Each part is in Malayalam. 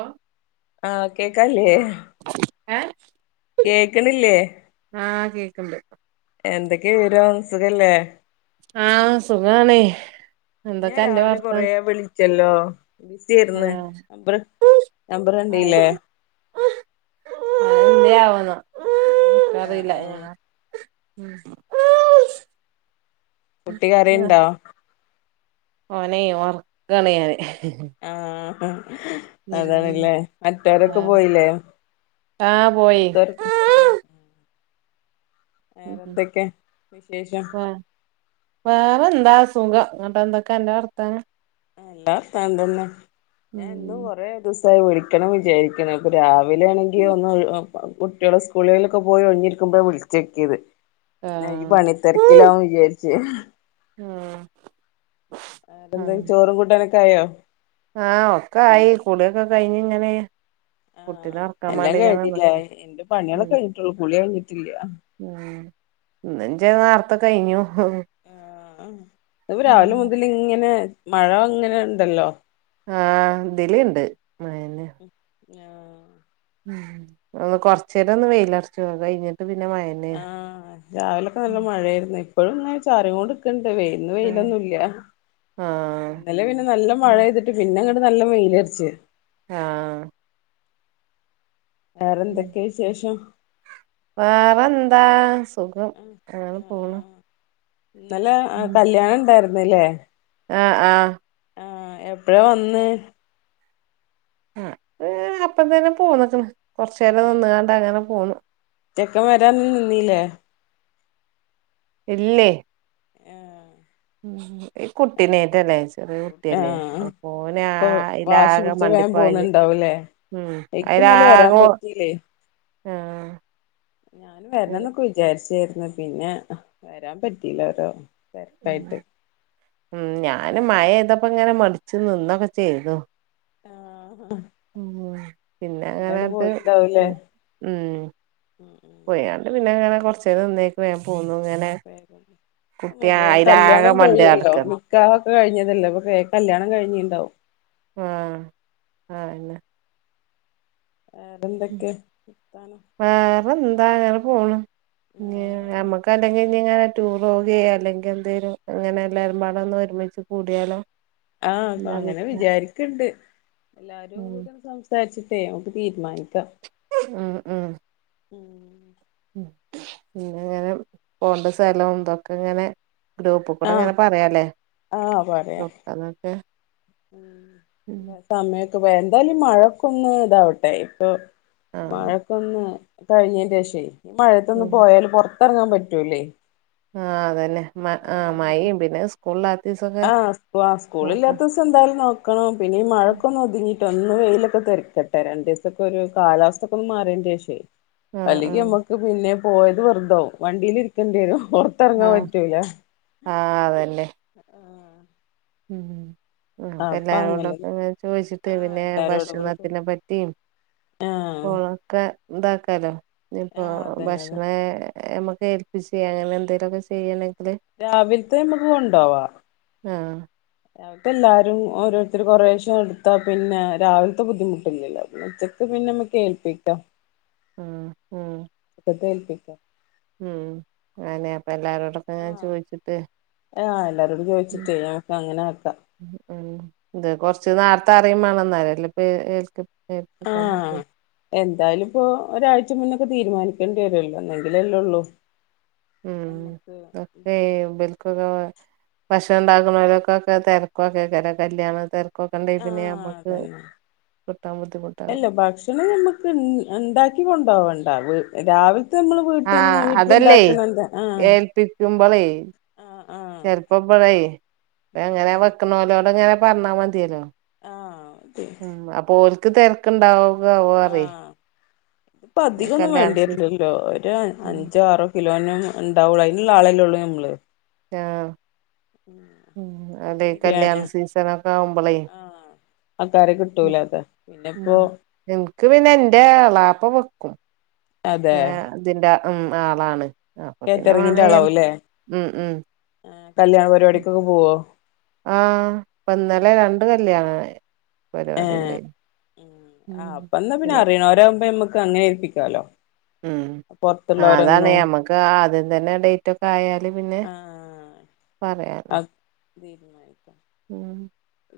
ഏ ആ കേക്കാല്ലേ ഏ കേക്ക്ണില്ലേ ആഹ് കേക്ക്ണ്ട് എന്തേക്കെ വിവരം സുഖല്ലേ ആഹ് സുഖാണ് ഞാൻ രാവിലെ കൊറേ വിളിച്ചല്ലോ ബിസി ആയിര്ന്ന് ആഹ് നമ്പറ് കണ്ടീല്ലേ എന്തേ ആവോ ന്നാ ആഹ് അറീല ആഹ് ഉം കുട്ടി കരയീണ്ടോ ഓനെ ഒർക്കാണ് ഞാന് ആഹ് ഉം അതാണല്ലേ മറ്റൊരൊക്ക ആഹ് പോയില്ലേ ആഹ് പോയി മൂത്തരൊക്കെ ഉം ഉം ഉം വേറെന്തൊക്കെ വിശേഷം വ വേറ എന്താ സുഖം ഇന്നട്ട് എന്തേക്കെ അന്റെ വർത്താനം നല്ല വർത്താനം തന്നെ ഞാൻ ഇന്ന് ഉം കൊറെ ദിവസായി വിളിക്കണം വിചാരിക്ക്ണ് ഇപ്പ രാവിലെ ആണെങ്കി ഒന്ന് കുട്ടിയളെ സ് കൂളിൾലൊക്കെ പോയി ഒഴിഞ്ഞിരിക്കുമ്പഴ വിൾചെക്കിയത് പിന്നെ ഇയ്യ് ആഹ് പണി തെര്ക്കിലാവും വിചാര്ച്ച് ആഹ് വേറെ എന്താ ചോറും കൂട്ടാനൊക്കെ ആയോ ആ ഒക്കെ ആയി കുളിയോക്കെ കഴിഞ് ഇങ്ങനെ കുട്ടിനെ ആഹ് ഒറക്കാൻ എല്ലാം മാണ്ടി ഇങ്ങനെ കഴിഞ്ഞിലെ നിക്കാ ഇന്റെ പണിയള് ഉം ഒക്ക കഴിഞ്ഞിട്ടോള്ളൂ കുളി കഴിഞ്ഞിട്ടില്ല ഉം ഇന്ന് ഇന്റെ നേർത്തെ കഴിഞ്ഞു ആഹ് ഇപ്പ രാവിലെ മുതല് ഇങ്ങനെ മഴ ഇങ്ങനെ ഇണ്ടല്ലോ ആഹ് ഇതിലിണ്ട് മഴന്നെ ആഹ് ഉം. ഒന്ന് കൊറചേരം ന്ന് വെയിലർച്ചു കഴിഞ്ഞിട്ട് പിന്നെ മയന്നെ ആഹ് രാവിലൊക്കെ നല്ല മഴയാര്ന്നു. ഇപ്പോഴും ങ്ങ ചാറി കൊണ്ട് ക്കണ്ട്. വേ ഇന്ന് വെയിലൊന്നും ല്യ. ആഹ് ഇന്നലെ പിന്നെ നല്ല മഴെയ്തിട്ട് പിന്നെ ങ്ങട്ട് നല്ല മെയിലരച്ച്. ആഹ്! വേറെ ന്തൊക്കെ വിശേഷം? വേറെന്താ. സുഖം. അങ്ങനെ പോണ്. ന്നലെ ആഹ് കല്യാണ ണ്ടാര്ന്ന് ലെ? ആഹ്! ആഹ്! ആഹ്! എപ്പഴാ വന്ന്? അഹ് ഹെ അപ്പ തന്നെ പോന്ന്ക്ണ്. കൊർചേരം ആഹ് നിന്നുകാണ്ട് അങ്ങനെ പോന്ന്. ചെക്കൻ വരാൻ നിന്നീല്ലേ? ഇല്യേയ്. ഏഹ്! ഈ കുട്ടിനേറ്റല്ലേ. ചെറീ കുട്ട്യല്ലേ. ആഹ് അപ്പ ഓനെ അപ്പൊ ആഹ് വാശി ല്ലാരും പിടിച്ച് വേം മണ്ടിപ്പായല്. പോന്നുണ്ടാവൂലേ ഉം ഇക്ക് അയില് ഇന്നലെ വരാൻ ആകോ പറ്റീല്ലേ ആഹ്! ഞാൻ ശരി വേരണംന്നെക്കെ വി ചാരിച്ചാരുന്നു. പിന്നെ വരാൻ പറ്റില്ല. ഓരോ തെരക്കയിട്ട്. ഉം ഞാനും മഴയ്തപ്പോ ങ്ങനെ മടിച്ചു നിന്നൊക്കെ ചെയ്തു. ആഹ് ആഹ് ഉം പിന്നെ ങ്ങനാണ്ട് പൊ പോയിണ്ടാവൂലേ ഉം ഉം ഉം പോയാണ്ട് പിന്നെ ങ്ങനെ കൊർച്ചേരം നിന്നേക്ക് വേ പോന്നു. ങ്ങനെ വേം പൊന്നു. വേം കല്യാണം മണ്ട് കഴിയല്ലോ. നടക്കാണ് നിക്കാഹോക്കെ കഴിഞ്ഞതല്ലോ. പ്പൊ വേം കല്യാനൊക്കെ കഴിഞ്ഞിണ്ടാവും. ആഹ്! ആന്നെ. വേറൊന്തെക്കെ വർത്താനം. വേറെന്താ. ങ്ങന പോണ്. പിന്നെ നമ്മുക്കല്ലെങ്കി ആഹ് ഇങ്ങനെ റ്റൂറൊവുകയൊ അല്ലെങ്കി ന്തേലും അങ്ങനെ എല്ലാവരും പാടൊന്നും ഒരുമിച്ച് കൂടിയാലോ? ആഹ് എന്താ അങ്ങനെ അഭിപ്രായം വിചാരിക്ണ്ട്. എല്ലാരും ഉം കൂട വിസാരിച്ചിട്ടേ നമുക്ക് തീരുമാനിക്കാം. ആഹ്! ആഹ്! ഉം ഉ പിന്ന ങ്ങനെ പോണ്ട സലം ന്തൊക്കെ ങ്ങനെ ഗ്രൂപ്പ് കൂടെ ആഹ് ങ്ങനെ പറയാ ലേ. നോക്കാന്നക്കെ ഉം സമയോക്കെ വെ ന്താലും മഴക്കൊന്ന് താവട്ടെ. ഇപ്പൊ ആഹ് മഴക്കൊന്ന് കഴിഞ്ഞെന്റെ ഷേ ഈ മഴേത്തൊന്ന് ഉം പോയാല് പൊർത്തറങ്ങാൻ പറ്റൂല്ലേ. ആഹ് അതന്നെ. മ ആഹ് മയെം പിന്നെ സ്കൂളില്ലാത്തീസൊക്കെ നോക്കാ. ഒരുദീസം ന്തായാലും നോക്കണം. പിന്നെ ഈ മഴക്കൊന്ന് ഒതുങ്ങിട് ട്ടൊന്ന് വെയിലൊക്കെ തെറിക്കട്ടെ. രണ്ടീസൊക്കെരു കാലാവസ്ഥക്കൊന്ന് മാറിന്റെ ഷേ ആഹ് അല്ലെങ്കി ആഹ് നമ്മക്ക് പിന്നെ പോയത് വെറുതാവും. വണ്ടിലിരിക്കേണ്ടി വരും. പൊർ ത്തെറങ്ങാൻ ആഹ് പറ്റൂല. ആഹ്! അതന്നെ. ആഹ് ഉം ആഹ് അപ്പൊ എല്ലാരോടൊക്കെ ഒന്ന് ചോദിച്ചിട്ട് ആഹ് പിന്നെ എല്ലാരോടും കൂടി ഭക്ഷണത്തിനെ പറ്റിം ആഹ് ക്കെ ഇതാക്കാലോ ഇനിപ്പോ ആഹ് അതന്നെ അതെ ഭക്ഷണേ ഏഹ് നമുക്ക് ഏൽപ്പിച്ചെ അങ്ങനെ എന്തേലൊക്കെ ചെയ്യണെ രാവില്ത്തെ നമ്മക്ക് കൊണ്ടോവാ ആഹ് രാവിലത്തെ എല്ലാരും ഓരോരുത്തര് കൊറേശേ എടുത്താ പിന്നെ രാവില്ത്തെ ബുദ്ധിമുട്ടില്ലല്ലോ പിന്നെ ഉച്ചക് ക്ക് പിന്നെ നമ്മക്ക് ഏൽപ്പിക്കാം. ഉം ഉം അതേൽപ്പിക്കാം ഉം അതന്നെ അപ്പൊ എല്ലാരോടും ആഹ് ആഹ് എല്ലാരോടും ചോയിച്ചിട്ടേ ഞമക്ക് അങ്ങനെ ആക്കാം. ഉം ഇത് കൊറ്ച്ച് നേരത്തെ അറിയും വേണം എന്നാലല്ലേ ഇപ്പം ഏ ഏൽകി ഏൽപ്പിക്കാൻ പറ്റു ആഹ് എന്തായാലും ഇപ്പോ ഒരാഴ്ച മുന്നൊക്കെ തീരുമാനിക്കേണ്ടി വരുല്ലോ എന്നെങ്കിലല്ലേ ഒള്ളൂ ഉം ഒക്കെ ഏയോ ഒമ്പ കൊറവാ ഭക്ഷണം ഉണ്ടാക്ക്ണോലൊക്കൊക്കെ തിരക്കൊക്കേക്കാലരം കല്യാണം തിരക് കൊക്കണ്ടേ പിന്നെ ആഹ് ഞമ്മക്ക് അതന്നെ കിട്ടാൻ ബുദ്ധിമുട്ടാവും ഇന്നാ ഞമ്മക്ക് ഇൺ ഇണ്ടാക്കി കൊണ്ടോവണ്ടാ രാവിൽ ത്തെ നമ്മള് വീട്ടിന്ന് വീട്ടിലുണ്ടാക്കണെന്താ ആഹ് പിക്കുംമ്പറേ ആഹ് ആഹ് ചെലപ്പം ഇബളേ ഉം എങ്ങനെ ഉം വെക്ക്ണോലോട്ങ്ങനെ പറഞ്ഞാ മതിയേല്ലോ ആഹ് അതെ ഉം അപ്പൊ ഓല്ക്ക് തിരക്കുണ്ടാവുകോ ആവോ അവും അറീ ഇപ്പൊ അധികൊന്നും സീസ വേണ്ടിവരില്ലല്ലോ ഒരു അഞ്ചോ ആറോ കിലോനും ഉണ്ടാവൊള്ളൂ അതിനുള്ള ആളേ ഉള്ളൂ ഞമ്മള് ആഹ് ഉം അതെ കല്യാണ ബിരിയാണി സീസണൊക്കെ ആവുമ്പളേ ആക്കാര കിട്ടൂലാക്കാ പിന്നെ ഇപ്പോ ഞങ്ങക്ക് പിന്നെ എന്റെ എളാപ്പ വെക്കും. അതെ അതിന്റെ ഉം ആളാണ് അപ്പൊ പിന്നെ കേറ്ററിങ്ങിന്റെ വേണേ നമ്മക്ക് ആളാവുംല്ലേ ഉം ഉം കല്യാണ പരിപാടിക്കൊക്കെ പോവോ? ആഹ് ഇപ്പൊ ഇന്നലെ രണ്ട് കല്യാണ പരിപാടി ഏഹ് ഉണ്ടായ്നു. ഉം ആഹ് അപ്പൊ എന്നാ പിന്നെ അറിണോലാവുമ്പം നമ്മക്ക് അങ്ങനെ ഏൽപ്പിക്കാലോ. ഉം ആഹ് അതാണ് പുറത്തുള്ളവരൊന്നും ഞമ്മക്ക് ആ ആദ്യം തന്നെ ഡേറ്റ് ഒക്കെ ആയാല് പിന്നെ ആഹ് പറയാലോ അത് തീരുമാനിക്കാം ഉം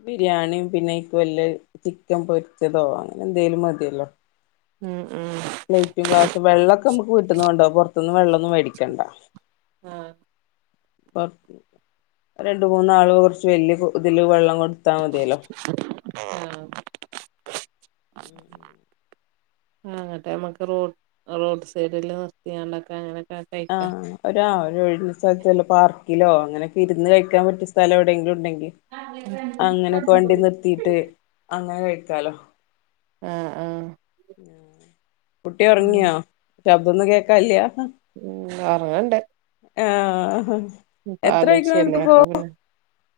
ബിരിയാണിം പിന്നൈക്ക് വല്ല ചിക്കൻ പൊരിച്ചതോ അങ്ങനെ എന്തേലും മതിയല്ലോ. ഉം ഉം പ്ലേറ്റും ഗ്ലാസും വെള്ളൊക്കെ നമ്മക്ക് വീട്ടിന്ന് കൊണ്ടോവാ പുറത്തിന്ന് വെള്ളൊന്നും മേടിക്കണ്ട. ആഹ് ഇപ്പം അത് രണ്ട് മൂന്നാള് കുറച്ച് വലിയ ഇതില് വെള്ളം കൊടുത്താൽ മതിയല്ലോ. ആഹ് [inaudible] ആ എന്നിട്ട് നമ്മക്ക് റോഡ് റോഡ് സൈഡിൽ നിർത്തിയാണ്ടൊക്കെ അങ്ങനൊക്കെ ആഹ് ഒരാ ഒഴിഞ്ഞ സ്ഥലത്തുള്ള പാർക്കിലോ അങ്ങനൊക്കെ ഇരുന്ന് കഴിക്കാൻ പറ്റിയ സ്ഥലം എവിടെങ്കിലും ഉണ്ടെങ്കിൽ അങ്ങനൊക്കെ വണ്ടി നിർത്തിട്ട് അങ്ങനെ കഴിക്കാലോ ആ ആ കുട്ടി ഉം ഉറങ്ങിയോ ശബ്ദൊന്നും കേക്കാല്യ ഉം ഒറങ്ങണ്ടേ ആ പാലുക്ഷയല്ലേ അപ്പൊ പിന്നെ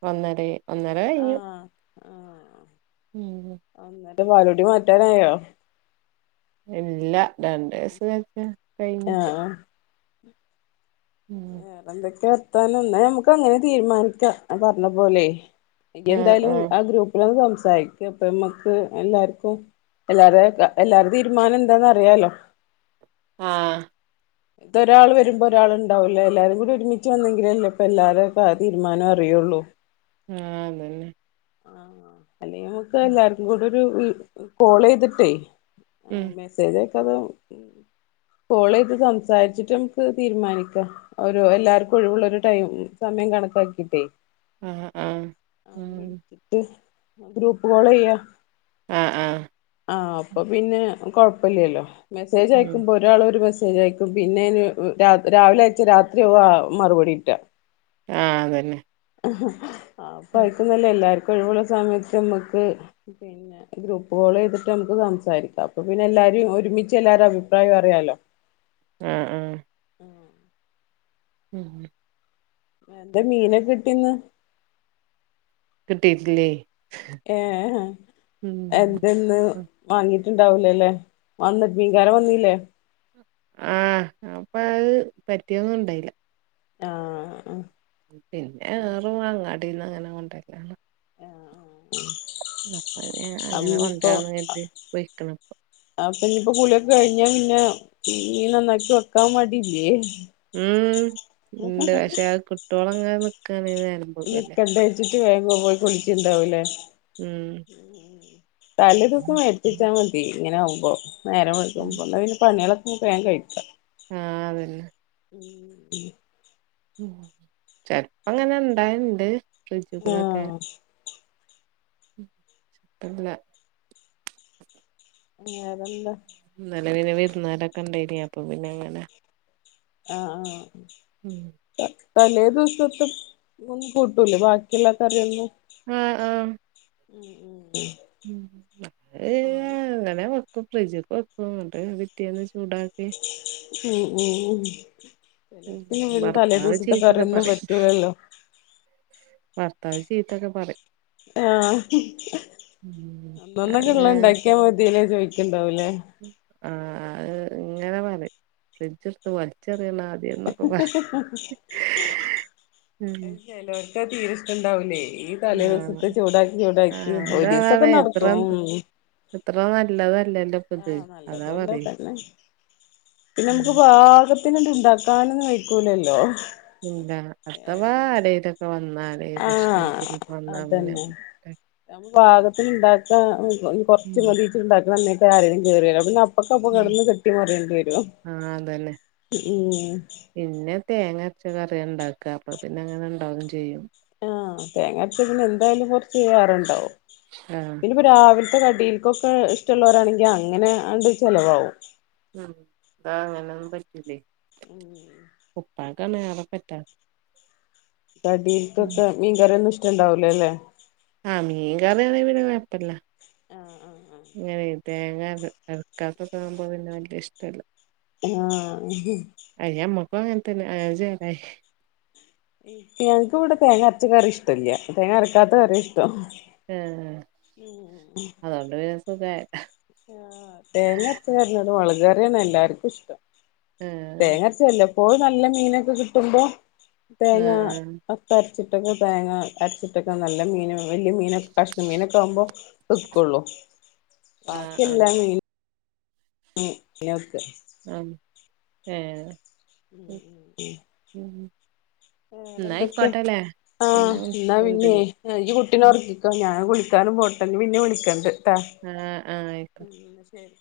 വന്നതെ ഒന്നര കഴിഞ്ഞു ആഹ് ആഹ് ഉം എന്നിട്ട് പാലൂടി മാറ്റാനായോ ഇല്ല രണ്ട് വയസ് കഴിഞ്ഞിട്ട് ഉം വേറെ എന്തൊക്കെ വർത്താനം എന്നേ നമക്ക് അങ്ങനെ തീരുമാനിക്കാം പറഞ്ഞ പോലെ എനി ആഹ് എന്തായാലും ആഹ് ആ ഗ്രൂപ്പിലൊന്ന് സംസാരിക്ക് അപ്പം നമ്മക്ക് എല്ലാർക്കും എല്ലാരെ എല്ലാരുടെ തീരുമാനം എന്താന്ന് അറിയാലോ ആ ഇത് ഒരാള് വരുമ്പോ ഒരാള് ഉണ്ടാവൂല്ല എല്ലാരും കൂടി ഒരുമിച്ച് വന്നെങ്കിലല്ലേ ഇപ്പൊ എല്ലാരുടെ തീരുമാനം അറിയുള്ളൂ ആ അതന്നെ ആ അല്ലെ നമുക്ക് എല്ലാർക്കും കൂടെ ഒരു കോൾ ചെയ്തിട്ടേ ഉം ആഹ് മെസ്സേജ് ഒക്കെ അതോ കോൾ ചെയ്ത് സംസാരിച്ചിട്ട് നമുക്ക് തീരുമാനിക്കാം ഒരു എല്ലാർക്കും ഒഴിവുള്ള ഒരു ടൈം സമയം കണക്കാക്കിട്ടേ ആ ആ ആ വിളിച്ചിട്ട് ഗ്രൂപ്പ് കോള് ചെയ്യാം ആ ആ ആ അപ്പൊ പിന്നെ കുഴപ്പില്ലല്ലോ മെസ്സേജ് ഉം അയക്കുമ്പോ ഒരാള് ഒരു മെസ്സേജ് ആയക്കും പിന്നെ രാവിലെ അയച്ച രാത്രിയാ മറുപടി ഇല്ല ആ അതന്നെ ആപ്പയിക്കുന്നല്ലേ എല്ലാർക്കും ഒഴിവുള്ള സമയത്ത് നമ്മക്ക് പിന്നെ ഗ്രൂപ്പ് കോള് ചെയ്തിട്ട് നമുക്ക് സംസാരിക്കാം അപ്പൊ പിന്നെ എല്ലാരും ഒരുമിച്ച് എല്ലാരും അഭിപ്രായം അറിയാലോ ആ ആ ഉം എന്താ മീനൊക്കെ കിട്ടീന്ന് കിട്ടിട്ടില്ലേ ഏ ഉം എന്തെന്ന് വാങ്ങീട്ടുണ്ടാവൂലേ അല്ലേ വന്ന് മീൻകാരൻ വന്നീല്ലേ ആ അപ്പൊ അത് പറ്റിയൊന്നും ഇണ്ടായില്ല ആ പിന്നെ ഏറു അങ്ങാടിന്ന് അങ്ങനെ കൊണ്ടരലാണ് ആഹ് അ അം അങ്ങനെ കൊണ്ടരാന്ന് പറഞ്ഞിട്ട് പോയിക്ക്ണ് ഇപ്പം ആ പിന്നീപ്പോ കൂളിയൊക്കെ കഴിഞ്ഞാ പിന്നെ മീൻ നന്നാക്കി വെക്കാൻ മടിയില്ലേ ഉം ഉണ്ട് പക്ഷെ കിട്ടോകോളങ്ങ് നിക്കാണ് വേഗം നിക്കണ്ട വെച്ചിട്ട് വേഗങ്ങ് പോയി കുളിച്ചുണ്ടാവൂല്ലേ ഉം ഉം തല്ലേ ദിവസം വരുത്തിച്ചാ മതി ഇങ്ങനെ ആകുമ്പോ നേരെം വെളുക്കുമ്പോ കൊണ്ടേ പിന്നെ പണികളക്കെ വേഗം കഴിക്കാം ആ അതന്നെ [inaudible] ഉം. ചെലപ്പങ്ങനെ ഇണ്ടായേണ്ട് ഫ്രിഡ്ജ് ഉം കൂടൊക്കെ. ആഹ് ഉം. ഇപ്പെല്ല. വേറെന്താ? ഇന്നലെ പിന്നെ വിര്ന്നാരൊക്കെ ഇണ്ടായിനി അപ്പൊ പിന്നെ അങ്ങനെ. ആഹ് ആഹ്. ഉം. ത തലേ ദിവസത്തെ ഒന്നും കൂട്ടൂലേ ബാക്കിയുള്ളാ കറിയൊന്നും. ആഹ് ആഹ്. ഉം ഉം ഉം. ഉം അഹ് ആഹ് ഏഹ് ഇങ്ങനെ വെ ക്കും. ഫ്രിഡ്ജ്ക്ക് വെക്കും ഇന്നട്ട് പിറ്റേന്ന് ചൂടാക്കി ഉം ഊം. ഉം [unintelligible] തലേ ഭർത്താവ് ദിവസത്തെ ചീത്തൊക്കെ കറിയൊന്നും പറയും പറ്റൂലല്ലോ. ഭർത്താവ് ചീത്തൊക്കെ പറയും. ആഹ്. ഉം. അന്നന്നക്ക് അങ്ങനെ ഇള്ളത് ഇണ്ടാക്കിയാ മതീലേ ചോയിക്ക്ണ്ടാവൂലേ. ആന് അത് ഇങ്ങനെ പറയും. ഫ്രിഡ്ജ് ഇട്ത്ത് വലിച്ചെറ്യണാ ദ്യം ന്നൊക്കെ പറയും ഉം. ചെലോര്ക്കത് തീരെ ഇഷ്ടണ്ടാവൂലേ, ഈ തല ആഹ് ദിവസത്തെ ചൂടാക്കി ചൂടാക്കി ആഹ് ഒരീസൊക്കെ നടക്കും. അത്ര നല്ലതല്ലല്ലോ. ഇത് ആഹ് അതാ നല്ലതു അല്ല പറയ് അതെന്നെ. പിന്നെ ഉം നമുക്ക് പാക ത്തിന്ണ്ട് ഇണ്ടാക്കാനൊന്നും വെയ്ക്കൂലല്ലോ. ഇല്ല അഥവാ ഏഹ് ആരേലൊ ക്കെ വന്നാലേ ഭക്ഷണത്തിനൊക്കെ വന്നാ പിന്നെ. ഒക്കെ നമ്മള് പാകത്തിനുണ്ടാക്കാ ഇഞ് കൊറച്ച് ഉം മതീ വെച്ച്ട്ട് ഇണ്ടാക്ക്ണ അന്നേക്കാരം ആരെങ്കിലും കേറി വരാ. പിന്നെ അ പ്പൊക്ക് അപ്പൊ ഉം കെടന്ന് കെട്ടി മറിയെണ്ട്യേരും ആഹ് അതന്നെ ഉം. പിന്നെ തേങ്ങ അര്ച്ച കറിയാ ഇണ്ടാക്കാ അപ്പൊ പിന്നെ അങ്ങനെ ഇണ്ടാവും ചെയ്യും. ആഹ് തേങ്ങ അര്ച്ചാ പിന്നെ എന്തായാലും കൊറച്ച് ഏറെണ്ടാവും. ആഹ് പിന്നെ രാവിലത്തെ കടീൽക്കൊക്കെ ഇഷ്ടള്ളോരാണെങ്കി അങ്ങനെ ആണ്ട് ചെലവാവും. ഉം. അതാ അങ്ങനൊന്നും പറ്റൂലേ. ഉംഉം. ഉപ്പാക്കാണ് ഏറെ പറ്റാ കടീൽക്കൊക്കെ മീൻകറിയൊന്നും ഇഷ്ടണ്ടാവൂല ല്ലേ. ആഹ് മീൻ കറിയാണെ പിന്നെ കൊഴപ്പെല്ല. ആഹ് ആഹ് ആഹ്. ഇങ്ങനെ തേങ്ങ അര് അരക്കാത്തൊക്കാവുമ്പോ പിന്നെ വല്യ ഇഷ്ടല്ല. ആഹ്. അത് ഞമ്മക്കും അങ്ങൻ തന്നെ. അങ്ങനെ ചേലായി. ഈ ഞങ്ങക്ക് ഇവടെ തേങ്ങ അരച്ച കറി ഇഷ്ടല്ല്യ തേങ്ങ അരക്കാത്ത കറിയാ ഇഷ്ടം. ഏഹ്. ഉം അതോണ്ട് പിന്നെ സുഖായല്ലൊ. ആഹ് തേങ്ങര്ച്ച കറിനോട് മുളക് കറിയാണ് എല്ലാർക്കും ഇഷ്ടം. ആഹ് തേങ്ങ അര ച്ച് വല്ലപ്പോഴും നല്ല മീനൊക്കെ കിട്ടുമ്പോ തേങ്ങാ ആഹ് ഇപ്പ അരച്ചിട്ടൊക്കെ തേങ്ങ അരച്ചിട്ടൊക്കെ നല്ല മീൻ വല്യ മീനൊക്കെ കഷ്ണ മീനൊക്കെ ആകുമ്പോ. വെക്കൊള്ളൂ. ആഹ് ബാക്കി എല്ലാ ആഹ് മീ ൻ ഇങ്ങനെ വെക്കാ. അം ഏഹ് ഉം ഉ ഉ ഉം ന്നാ വേറെന്തൊക്കെയാ ആയിക്കോട്ടെല്ലേ പിന്നെ ആഹ് എന്നാ വിളിക്കണ്ട് പിന്നേ എനിക്ക് കുട്ടിനെ ഇനി. ഒറക്കിക്കോ ഞാൻ കുളിക്കാനും പോട്ടെന്നെ പിന്നെ വിളിക്കണ്ട് ട്ടാ ആഹ് ആഹ് ആയിക്കോട്ടേ ഉം ശരി